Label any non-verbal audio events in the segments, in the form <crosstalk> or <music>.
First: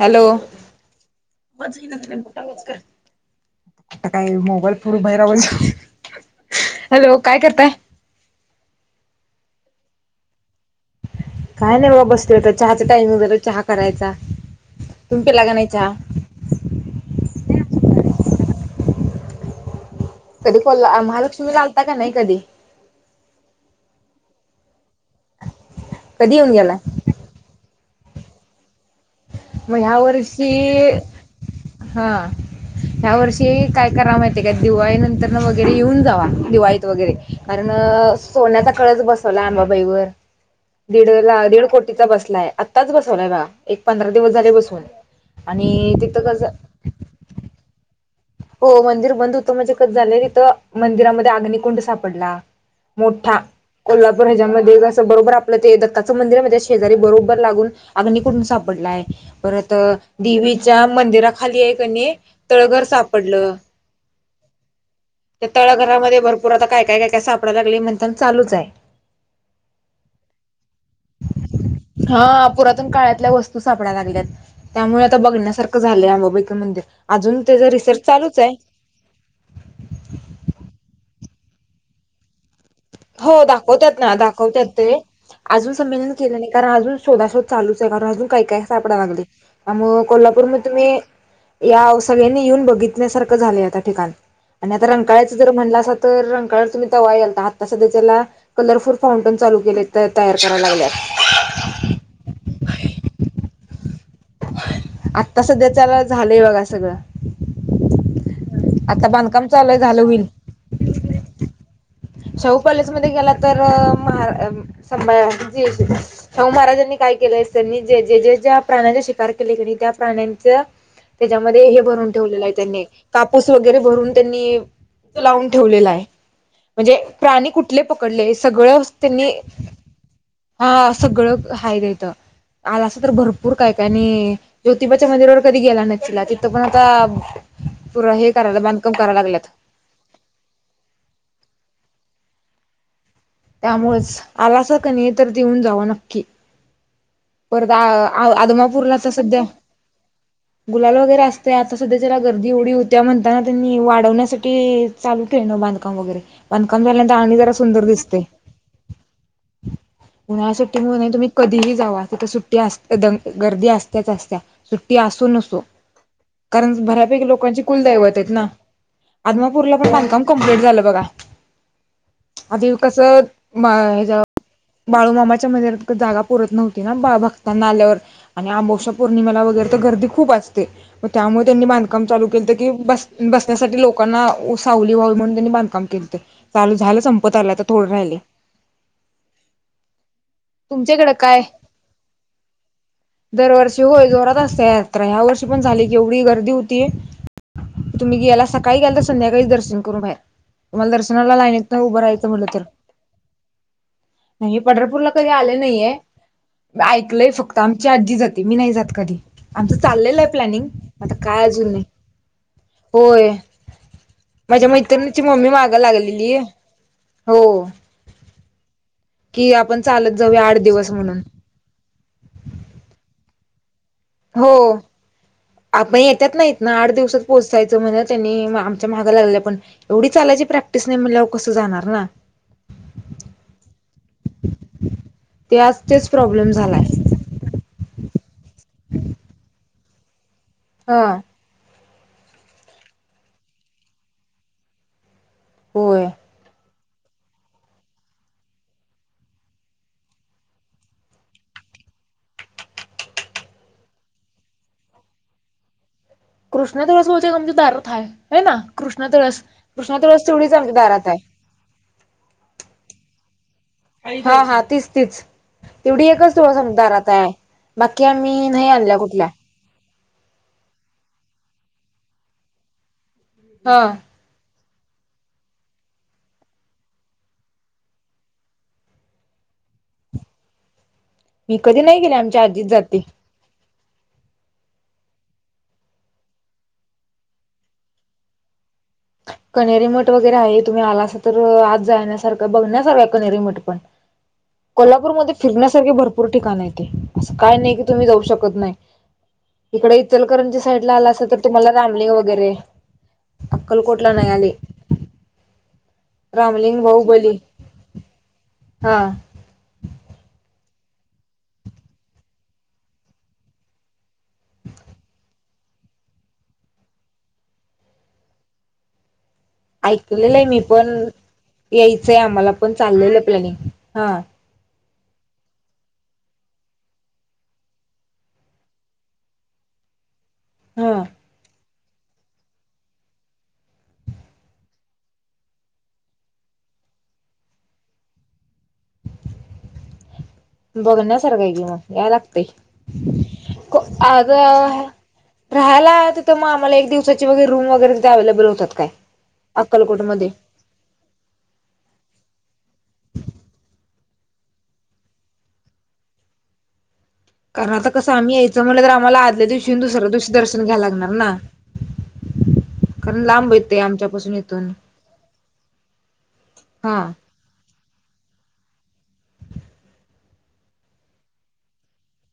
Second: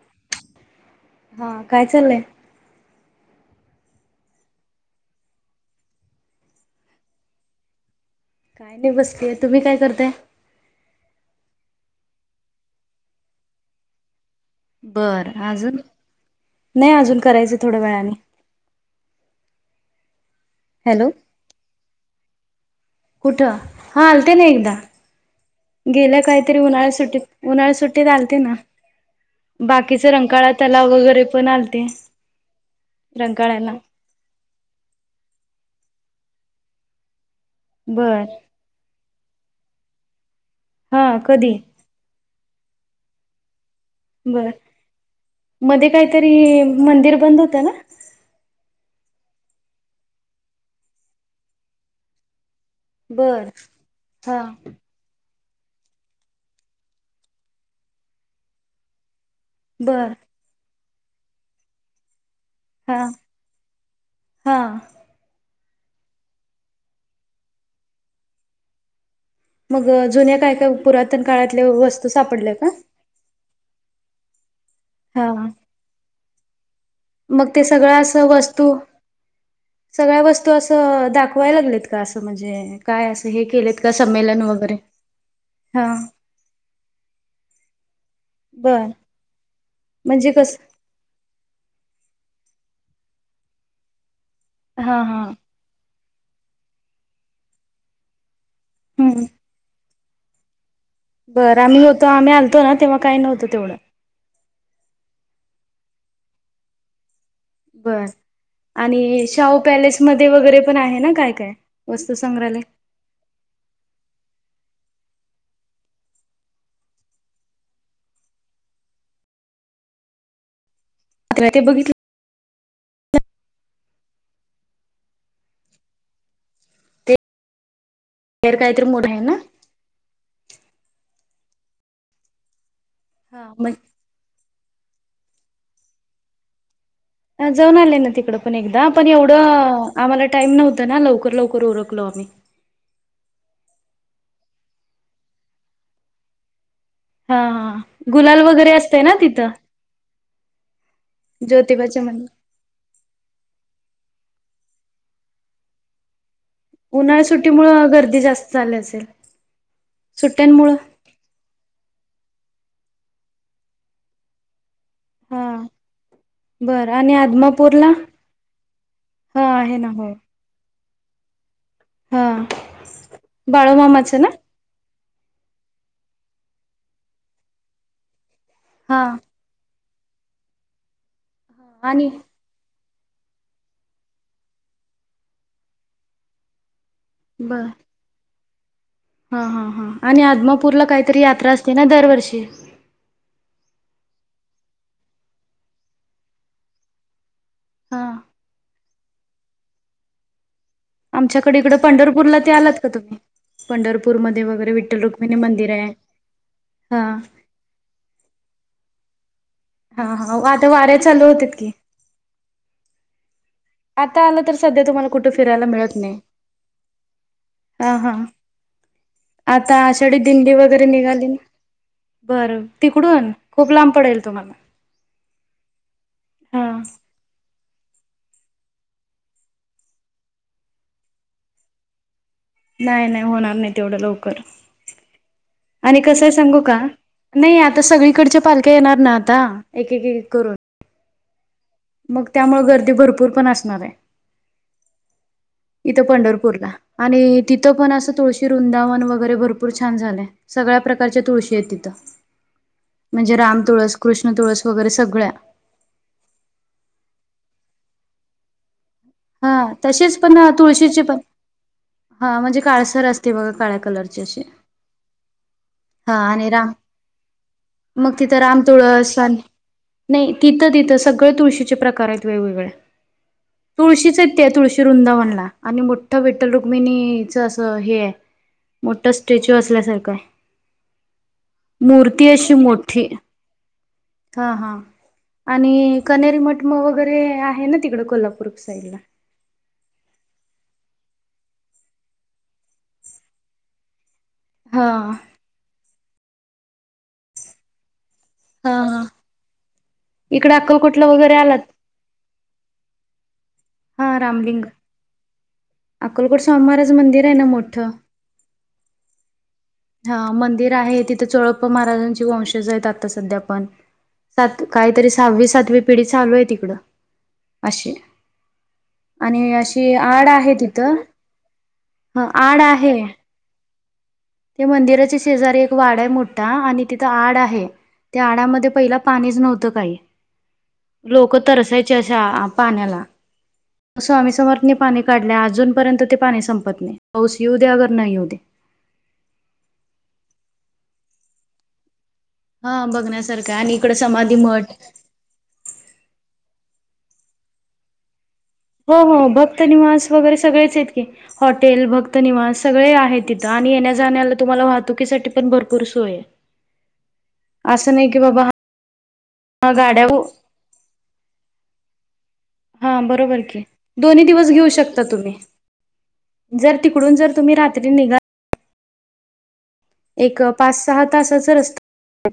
Hello हा म काय त चाललंय मोटाच आता काय मोबाईल पुढे बाहेरव हॅलो काय करताय. काय नाही बसतेय तुम्ही काय करताय. काय नाही बाबा बसले हो तर चहाचा टाइमिंग झालं चहा करायचा. तुम्ही बरं पिला का नाही अजून चहा नाही अजून करायच थोड्या वेळाने कधी को महालक्ष्मी लालता का नाही कधी कुठ हा हलते ना एकदा गेल्या कधी येऊन काहीतरी गेला उन्हाळा सुट्टीत उन्हाळा सुट्टीत आलते ना. मग ह्या बाकीच वर्षी रंकाळा तलाव वगैरे पण आलते हा ह्या वर्षी रंकाळ्याला काय करा माहि आहे का दिवाळी नंतर वगैरे येऊन दिवाळीत वगैरे कारण बर सोन्याचा कळच बसवला अबाबाईवर हा दीड ला कधी दीड कोटीचा बसलाय आत्ताच बसवलाय बा बर मध्ये आणि तिथं कसं काहीतरी मंदिर बंद होतं ना हो मंदिर बंद होतं म्हजे कत झालं तिथं मंदिरामध्ये अग्निकुंड सापडला मोठा बर कोल्हापूर हा ह्याच्यामध्येस बरोबर आपलं ते दत्ताचं मंदिर म त्या शेजारी बरोबर लागून अग्न कुठून सापडला आहे परत बर देवीच्या मंदिराखाली आहे काणी तळघर हा साप पडलं हा त्या तळ घरामध्ये भरपूर आता काय काय काय काय सापडयला लागले म्हण चालूच आहे मग जुन्या काय काय पुरातन काळातल्या वस्तू हा सापडल्या का पुरातन काळातल्या वस्तू सापडायला लागल्यात त्यामुळे आता हा बघण्यासारखं झालंय अंबाबाईकर मंदिर अजून त्याचा रिसर्च अस चालूच आहे. वस्तू सगळ्या वस्तू असं दाखवाय लागलेत का असं म्हणजे काय असं हो हे केलेत का दाखवतात ना संमेलन दाखवतात वगैरे ते अजून हा संमेलन केलं नाही कारण अजून शोधाशोध चालूच आहे कारण अजून काही काय बर सापड लागले म्हणजे कस त्यामु तु सगळ्यांनी येऊन बघितल्यासारं झालंय त्या ठिकाण आणि आता हा हा रंकाचं जर म्हणलं अस तर रंकाळ तुम्ही तवा यायलता हात सध्या त्याला कलरफुल हम्म फाउंटेन चालू केले तयार कराव लागल्यात बरं आम्ही होतो आम्ही आलतो ना तेव्हा काही नव्हतं तेवढं आत्ता सध्या चला झालंय बघा सगळं बर आता आणि बांधकाम शाहू चालूय पॅलेस झालं म होईल वगैरे पण आहे ना काय काय वस्तू शाहू संग्रहालय पॅलेसमध्येध्ये गेला तर म शाहू महाराजांनी काय केलं त्यांनी ज जे ज ज्या प्राण्याचे शिकार केले प्राण्यांच ते त्याच्यामध्ये हे बघितलं भरून ठेवलेलं आहे त्यांनी कापूस वगैरे भरून त्यांनी लावून ठेवलेला आहे म्हणजे प्राणी कुठे कले पकडले तेर सगळं काहीतरी मोठं आहे त्यांनी ना हा सगळं हाय देत आज असं तर हा भरपूर काय काय मग आणि ज्योतिबाच्या मंदिरावर कधी गेला नक्ला तिथं पण आता जाऊन आले पुर ना हे तिकड पण करायला एकदा बांधकाम पण करायला एवढं लागल्यात आम्हाला टाइम नव्हतं ना लवकर लवकर करोर क्लॉमी त्यामुळे आलासा क नाही तर देऊन जावं नक्की हा परत हा गुलाल वगैरे आदमापूरला असतय तर ना सध्या तिथं गुलाल वगैरे असते आता सध्या ज्योतिबाच्या त्याला मंदिर गर्दी एवढी होत्या म्हणताना त्यांनी वाढवण्या चालू ट्रेन बांधकाम वगैरे बांधकाम उन्हाळी झाल्यानंत अी जरा सुट्टीमुळ सुंदर गर्दी दिसते. जास्त झाली असेल. सुट्ट्यांमुळ पुनसाठी म्ह तुम्ही कधीही जा. सुट्टी अस द गर्दी असत्याच असत्या सुट्टी असू हा नसो. कारण बर आणि बऱ्यापैकी लोकांची कुल आदमापूरला दैवत आहेत ना हा आहे आदमापूरला ना पण हो बांधकाम कमप्लीट झालं बघा. हा आधी कसं म बाळूमामाचं हच्या. ना बाळूमाच्या मंदिरात जागा पुरत नव्हती ना भक्तांना आल्यावर आणि आमौषा हा पौर्णिमाेला वगैरे गर्दी खूप असते म त्यामुळे त्यांनी बांधकाम आणि चाल केलं तर क बस. बसण्यासाठी लोकांना सावली व्हावी म्हणून त्यांनी बांधकाम केलं चालू झालं. संपत आला बर आ थड राहिले. हा. हा हा आणि आदमापूरला तुमच्याकडे काहीतरी काय यात्रा असते ना दरवर्षी शवय जोरात असत या यात्रा ह्या वर्षी पण झाली की एवढी गर्दी होतीय. हा तुम्ही याला सकाळी कााल तर संध्याकाळीच दर्शन करू बाहेर. तुम्हाला दर्शनाला लाईन आमच्याकडे येत इकडं नाही उभं राहायचं पंढरपूरला म्हलं ते तर आलात का तुम्ही पंढरपूरमध्ये नाही वगैरे विठ्ठल पंढरपूरला कध रुक्मिणी आले मंदिर आहे नाहीये हा ऐकलय फक्त आमची आजी जाते मी नाही जात कधी आमचं हा चाललेलं आहे हा प्लॅनिंग वाऱ्या आता चालू काय होतेत अजून की नाही होय. आता आलं तर माझ्या सध्या तुम्हाला मैत्रिणीची कुठे मम्मी फिरायला मागा मिळत नाही. लागलेली हो हा हा. कि आता आपण चाल. दिंडी वैगरे निघाली न बर तिकडून खूप लांब पडेल हो तुम्हाला आपण येतात नाहीत ना हा आठ दिवसात पोहच. असायचं म्हण त्यांनी आमच्या महागा लागल्या पण एवढी चालायची प्रॅक्टिस नाही म्हण कसं जाणार ना. नाही नाही होणार नाही तेवढं लवकर ते आज आणि तेच कसंय प्रॉब्लेम सांगू का झालाय नाही आता सगळी सगळी कडच्या पालख्या येणार ना आता एक एक करून. हा. मग त्यामुळे गर्दी भरपूर पण असणार आहे. इथं होय पंढरपूरला आणि तिथं पण असं तुळशी वृंदावन वगैरे भरपूर छान झालंय. सगळ्या प्रकारच्या तुळशी आहेत तिथं. म्हणजे राम तुळस कृष्ण तुळस वगैरे सगळ्या कृष्ण दिवस बोलचे म्हमज दारथय है ना. कृष्ण तुळस हा कृष्ण तसेच तुळस पण तेवढीच आमच्या तुळशीचे दारात पण आहे. हा म्हणजे काळसर असते बघा काळ्या कलरची हा अशी हा तीच तीच तेवढी हा एकच आणि थोडं राम संमता आताय बाकी मग तिथं आम्ही राम नाही आणल्या तुळस कुठल्या? आणि नाही तिथं तिथं सगळे तुळशीचे प्रकार आहेत वेगवेगळे हा. तुळशीच य ते तुळशी वृंदावनला आणि मोठं विठ्ठल रुक्मिणीच असं हे आहे. मोठा स्टॅच्यू असल्यासारखं मी कधी नाही गेले मूर्ती आमच्या अशी आजीच जाते. मोठी हा हा आणि कनेरी मटम वगैरे आहे ना तिकड कोल्हापूर <unintelligible> कनेरीमठ वगैरे आहे तुम्ही आला अस तर आज जाण्यासारखं बघण्यासारखा कनेरीमठ पण हा कोल्हापूरमध्येध्ये फिरण्यासारखे भरपूर ठिकाण ते असं काय नाही की तुम्ही जाऊ शक. श हा नाही हा इकडे इकडे इचलकरांच्या साईड ला अक्कलकोटला आला अस वगैरे तर आलात तुम्हाला रामलेंग वगैरे अक्कलकोटला नाही आली. अकोलकोट स्वामी महाराज मंदिर आहे ना मोठं. हा हा मंदिर आहे तिथे चोळप्प महाराजांचे वंशज आहेत आता सध्या पण सात काहीतरी सहावी सातवी पिढी चालू आहे तिकडं अशी आणि अशी आड ऐकलेलं आहे मी पण तिथं यायचंय ह आम्हाला आड पण आहे. चाललेलं प्लॅनिंग हा मंदिराची शेजारी एक वाडा आहे मोठा आणि तिथं आड आहे. त्या आडामध्ये पहिला पाणीच नव्हतं काही हा. लोक तरसायच. विष पाण्याला असं आमीही समर्थने पाणी काढले अजूनपर्यंत ते पाणी संपत नाही पाऊस येऊ दे्या अगर नाही येऊ दे. बघण्यासारखा आहे कि मग या लागत. हा बघण्यासारखं आणि इकडे समाधी मठ आता राहाला आ तिथ मग मला एक दिवसाची वर रूम वगैरे अवैलेबल होतील. हो हो भक्तनिवास वगैरे सगळेच आहेत की हॉटेल भक्तनवास सगळे आहेत तिथं आणि येण्या तुम्हाला वाहतुकीसाठी पण भरपूर सोय कारण आता असं नाही कसं की आम्ही बाबा यायचं म्हलं तर आम्हाला आदल्या हा दिवशी दुसऱ्या गाड्या दिवशी दर्शन घ्याय लागणार ना. हा कारण बरोबर लांब की येत ते दोन्ही आमच्यापासून दिवस घेऊ इथून शकता तुम्ही जर हा तिकडून जर तुम्ही रात्री निघाल एक पाच सहा तासाचा रस्त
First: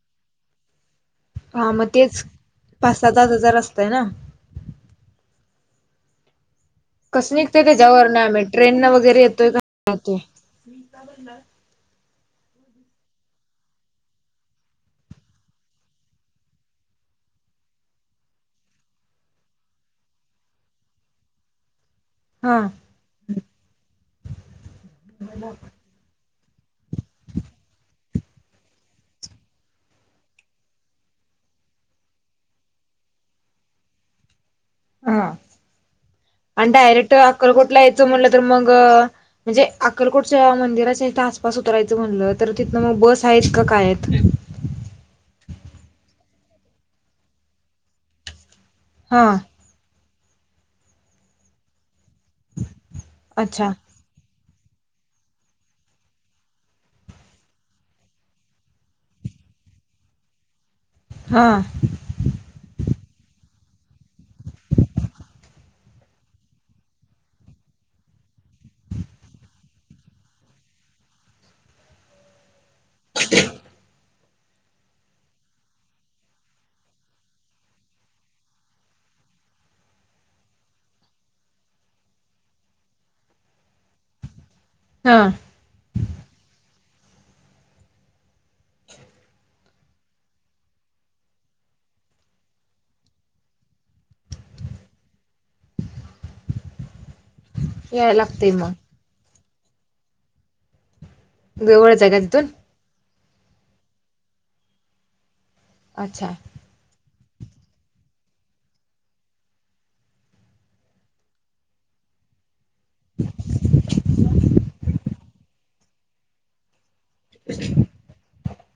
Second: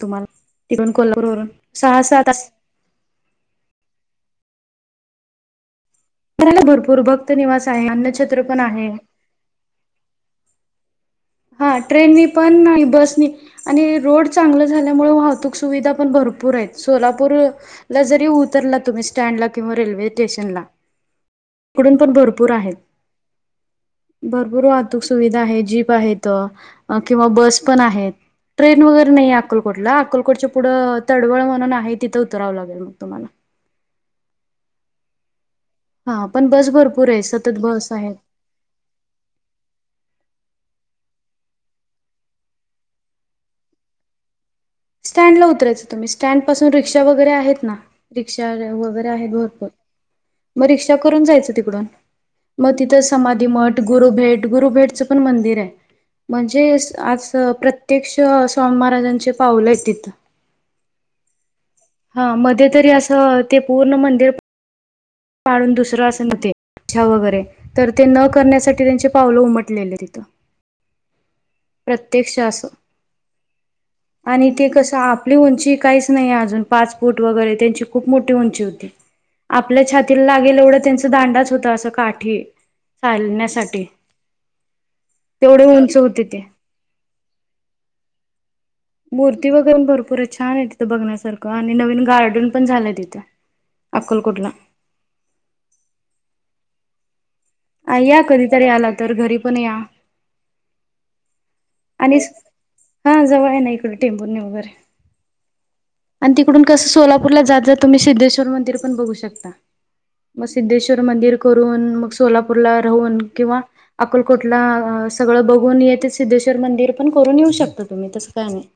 तुम्हाला तथून को हा मग तेच पाच सात आच हजार असतय ना फिरायला भरपूर कस भक्त निघते निवास ते आहे जववर नाही अन्नछत्र आम्ही पण ट्रेन आहे ना वगैरे येतोय का राह हा ट्रेन नी पण नाही बस आणि रोड चांगल झाल्यामुळे वाहतूक सुविधा पण भरपूर आहेत सोलापूर जरी उतरला तुम्ही स्टँडला किंवा रेल्वे स्टेशनला इकडून पण भरपूर हा आहेत भरपूर वाहतूक सुविधा आहे जीप आहेत किंवा बस पण आहेत ट्रेन वगैरे नाहीये अकलकोटला अकलकोटच्या पुढं तडवळ म्हणून आहे तिथं उतरावं लागेल मग तुम्हाला <inaudible> हा हा पण बस आणि भरपूर डायरेक्ट आहे सतत अक्कलकोटला बस यायचं आहेत. म्हटलं तर मग म्हणजे अक्कलकोटच्या मंदिरा थ आसपास उतरायचं म्हणलं तर तिथनं मग बस आहेत का काय आहेत स्टँड ला उतरायचं तुम्ही स्टँड पासून रिक्षा वगैरे आहेत ना रिक्ष र् वगैरे हा आहेत भरपूर मग रिक्षा करून जायचं तिकडून मती तर समाधी अच्छा मठ गुरुभेट ुरुेटच पण मंदिर आहे म्हणजे आज प्रत्यक्ष स्वामी महाराजांचे पावलं तिथं हा हा मध्ये तरी असं ते पूर्ण मंदिर काून दुसरं असेव्हते इच्छा वगैरे तर ते न करण्यासाठी त्यांचे पावलं उमटलेले तिथं प्रत्यक्ष असं <inaudible> आणि ते कसं आपली उंची काहीच नाही अजून पाच फूट वगैरे त्यांची खूप मोठी उंची होती आपल्या छातीला लागेल एवढं त्यांच दांडाच होता असं काठी चालण्यासाठी हा तेवढे उंच होते ते मूर्ती वगैर भरपूर छान आहे तिथं बघण्यासारखं आणि नवीन गार्डन पण झालंय तिथं अकोलकटला आ याय या लागतय कधीतरी मग आला तर घरी पण या एवढंच आहे आणि का तिथून हा जवळ आहे ना इकडे टेंबू वगैरे अच्छा आणि तिकडून कस सो परला जात जा तुम्ही सिद्धेश्वर मंदि पण बघू शकता मग सिद्धेश्वर मंदिर करून मग सोलापूर र राहून किंवा अकोलकोटला सगळं बघून येते सिद्धेश्वर मंदिर पण करून येऊ शकता तुम्ही तस काय नाही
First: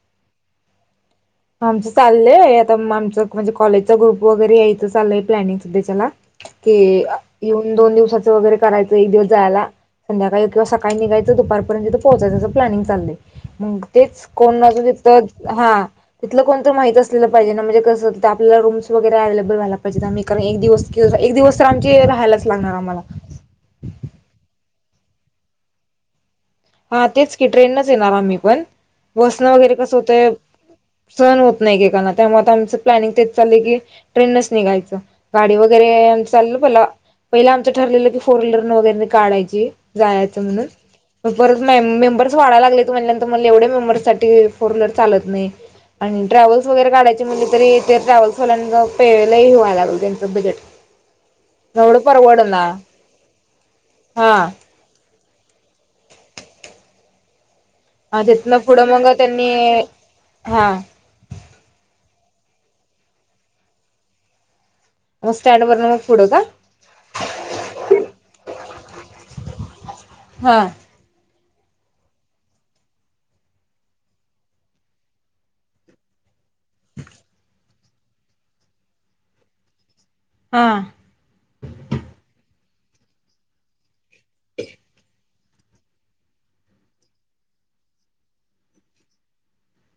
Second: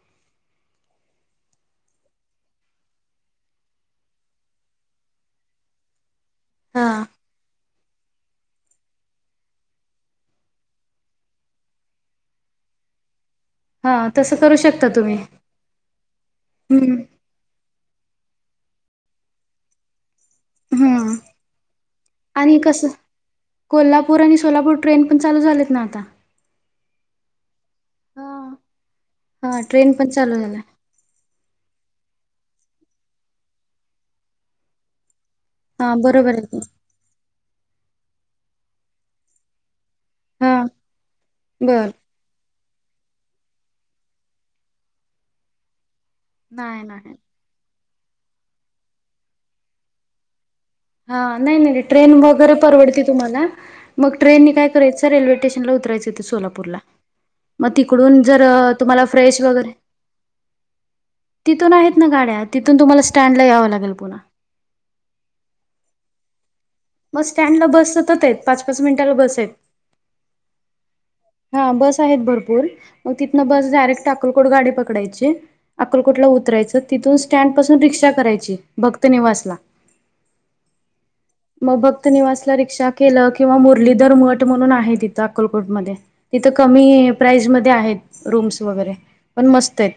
आमचं चाललंय आता आमचं म्हणजे कॉलेजचा ग्रुप वगैरे यायचं चाललंय प्लॅनिंग सुद्धा त्याला क हा. येऊन दोन दिवसा वगैरे करायचं एक दिवस जायला सं्याकाळी किंवा सकाळी निघायच दुपर्यंत तो पोहचाचं प्लनिंग लय मग हा तेच तसं करू कोण शकता तुम्ही तर हा तिलं कोणत हम्म माित असलं पाहिजे ना म्हणजेस आपला रूमस वगैर अवेलेबल वयलाहिजेम् कारण एक दिवस हम्म एक दिवस तर आमचे राहायलाच आणि लागणार कसं आम्हाला कोल्हापूर आणि सोलापूर ट्रेन पण चालू झालेत ना आता हा तेच क ट्रेनच येणार हा. आम्ही पण बसनं हा वगैरे ट्रेन कसं पण होतय चालू झाला सण होत नाहीेकाना त्यामुळे आता आमचं प्लॅनिंग तेच चाललंय की ट्रेनच निघायचं गाडी हा वगैरे बरोबर आहे चाललं की पला पहिले आमचं ठरलेलं की फोर व्हीलर वगैरे काढायची जायचं हा म्हणून परत बर मेंबर्स वाढाला लागले म्हणल्यानंतर मला एवढ्या मेंबरससाठी फोर्हीलर चालत नाही आणि ट्रॅव्हल्स नाही वगैरे नाही. काढायचे म्हणले तरी ते ट्रॅव्हल्सवाल्यांना पेलाही ह्यावा लागल त्यांचं बजेट हा नाही नाही नाही एवढं ट्रेन वगैरे परवडना परवडते तुम्हाला मग हा ट्रेननी काय करायचं र रेल्वे्टेशनला उतरायचं हो तें सोलापूरला मग तिकडून जर तिथनं पुढं तुम्हाला मग फ्रेश त्यांनी वगैरे हा तिथून आहे गाड्या तिथून तुम्हाला स्टँडला याव लागेल पुन मग स्टँड वर पुडू का मग स्टँडला बस सतत आहेत पाच पाच मिनटाला बस आहेत हा हा बस आहेत भरपूर मग तिथनं बस डायरेक्ट अकलकोट गाडी पकडायची अकलकोटला उतरायचं तिथून स्टँड पासून रिक्षा करायची भक्त निवासला हा मग भक्त निवासला रिक्षा केलं किंवा मुरलीधर मठ म्हणून आहे तिथं अकलकोटमध्ये तिथं कमी प्राईजमध्येध्ये आहेत रूम्स वगैरे पण मस्त आहेत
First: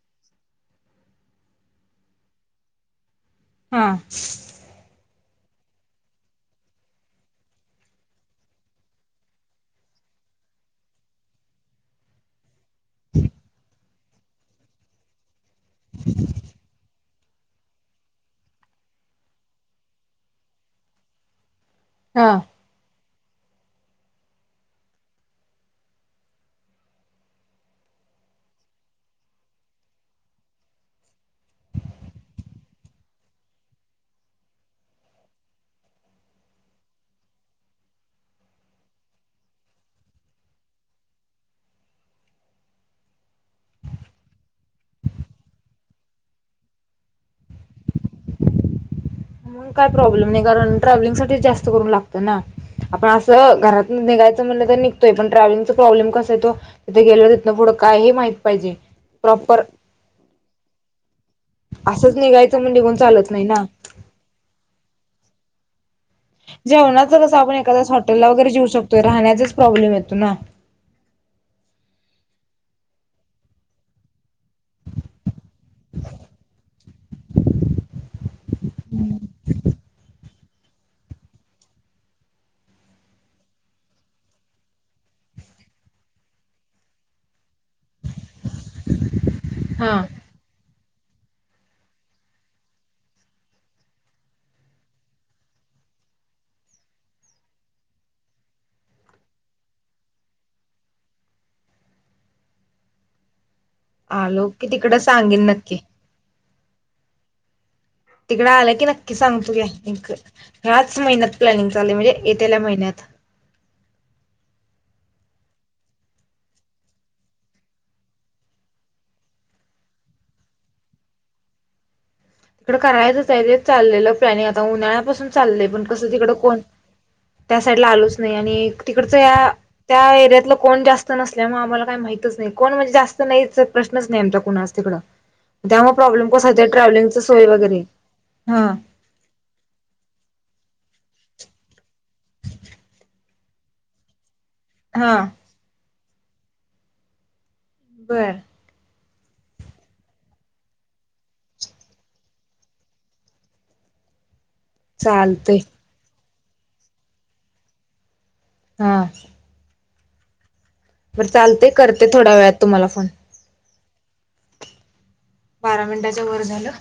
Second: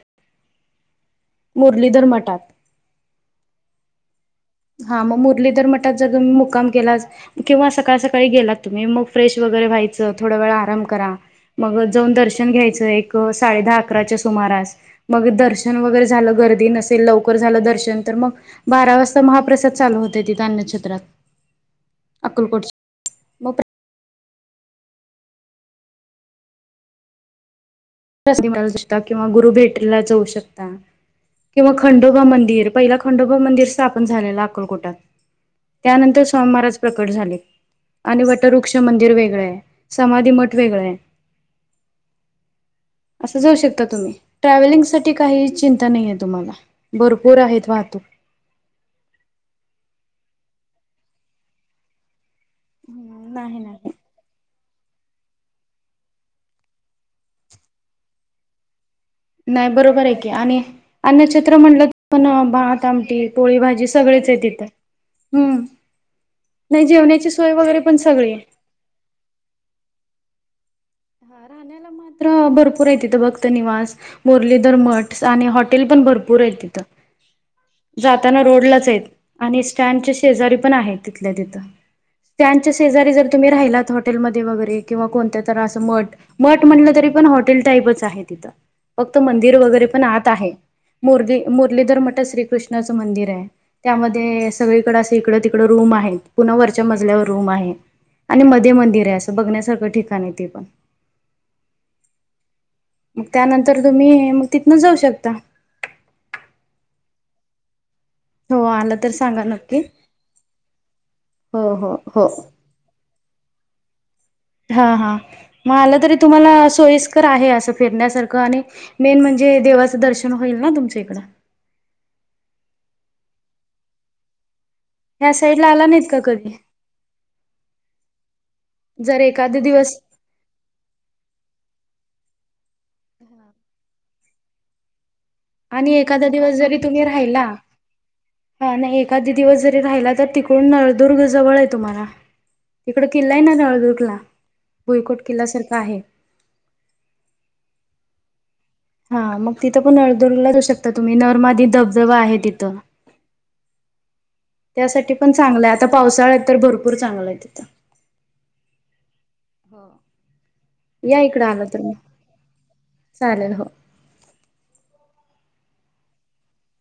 मुरलीधर मटात हा हा मग मुरलीधर मटात जर तुम्ही मुकाम गेला किंवा सकाळ सकाळी गेलात तुम्ही मग फ्रेश वग व थोड व आराम करा जाऊन दर्शन घ्यायच अ दर्शन वर झा गर् ल झालं दर्शन तर मग बारा वाजता महाप्रसाद चालू होत हा अक्कलकोट मग ला दिसत किंवा गुरु भेटला जाऊ शकता किंवा खंडोबा मंदिर पहिला खंडोबा मंदिर स्थापन झालेलं अकलकोटात त्यानंतर सोमवारच प्रकट झाले आणि वटवृक्ष मंदिर वेगळ आहे समाधी मठ वेगळेय असं जाऊ शकता तुम्ही ट्रॅव्हलिंग साठी काही चिंता नाहीय तुम्हाला भरपूर आहेत वा त मग काय प्रॉब्लेम नाही कारण ट्रॅव्हलिंग साठी जास्त करून लागतं ना आपण असं नाही घरात नाही निघायचं म्हणलं तर पण ट्रॅव्हलिंग प्रॉब्म कस येतो तथे गेल्यावर तथनं पुढं काय हे माहित पाहिजे प्रॉपर नाही बरोबर आहे की आणि अन्नक्षेत्र म्हटलं असंच पण निघायचं मग भात निघून आमटी चालत नाही पोळी ना भाजी सगळेच आहे तथं हम्म नाही जेवणाचं जेवणाची कसं सोय आपण वगैरे एखाद्या पण हॉटेलला सगळी आहे. वगैरे जेऊ शकतोय राहण्याचाच प्रॉब्लेम येतो ना राहण्याला मात्र भरपूर आहे तिथं भक्तनवास मुरलीधर मठ आणिॉ पण भरपूर आहे तिथ आताना रोडलाच आहेत आणि स्टँड शेजारी पण आहे तिथल्या तिथं त्यांच्या शेजारी जर तुम्ही राहिलात हॉटेलमध्ये वगैरे किंवा कोणत्या त असं मठ मठ म्हटलं तरी पण हॉटेल टाईपच आहे तिथं फक्त मंदिर वगैरे हा पण आत आहे मुरली मुरलीधर श्रीकृष्णाचं मंदिर आहे त्यामध्ये सगळीकडें असं इकड तिकड रूम आहे पुन वरच्या मजल्यावर रूम आहे. आणि मध्ये मंदिर आहे असं बघण्यासारखं ठिकाण आहे ते पण. मग त्यानंतर तुम्ही मग आलो की तिथनं जाऊ तिकडं शकता. सांगेन नक्की तिकडं हो आलं की आला तर नक्की सांग सांगा तू घ्या नक्की ह्याच महिन्यात प्लॅनिंग चाललय म्हणजे येत्याल्या महिन्यात. हा. म आलं तरी तुम्हाला सोयीस्कर आहे असं फिरण्यासारखं आणि मेन म्हणजे देवाचं दर्शन होईल ना तुमच्या इकडं. करायच आहे ते चाललेलं प्लॅनिग आता उन्हाळ्यापासून ह्या साईडला चालयय पण आला नाहीत कसं का तिकडे कधी कोण त्या साईडला आलोच नाही आणि तिकडच जर या एखादा दिवस त्या एरियातलं कोण जास्त नसल्यामुळे आम्हाला काय माहित माच नाही कोण म्हणजे जास्त नाही प्रश्नच नाही आमच्या कोणाच तिकड त्यामुळे आणि ग प्रॉब्लेम कस दिवस जरी तुम्ही ट्रव्हलिंग. एखादा दिवस जरी राहिला त तिकडून जवळ आहे तुम्हाला तिकड किल्ला आहे, ना नळदुर्गला हा भुईकोट किल्ला सारखा आहे. बरं हा मग तिथं पण अळदळूला जाऊ शकता तुम्ही नरमाधी धबधबा आहे तिथं. <inaudible> त्यासाठी पण चालतय चांगलं आहे आता पावसाळा तर भरपूर चांगला आहे तिथं. हा. हो <inaudible> या बरं इकडं चालतय आलं तर मग करते थोड्या वेळात तुम्हाला फोन. चालेल हो. बारा मिनटाच्या वर झालं.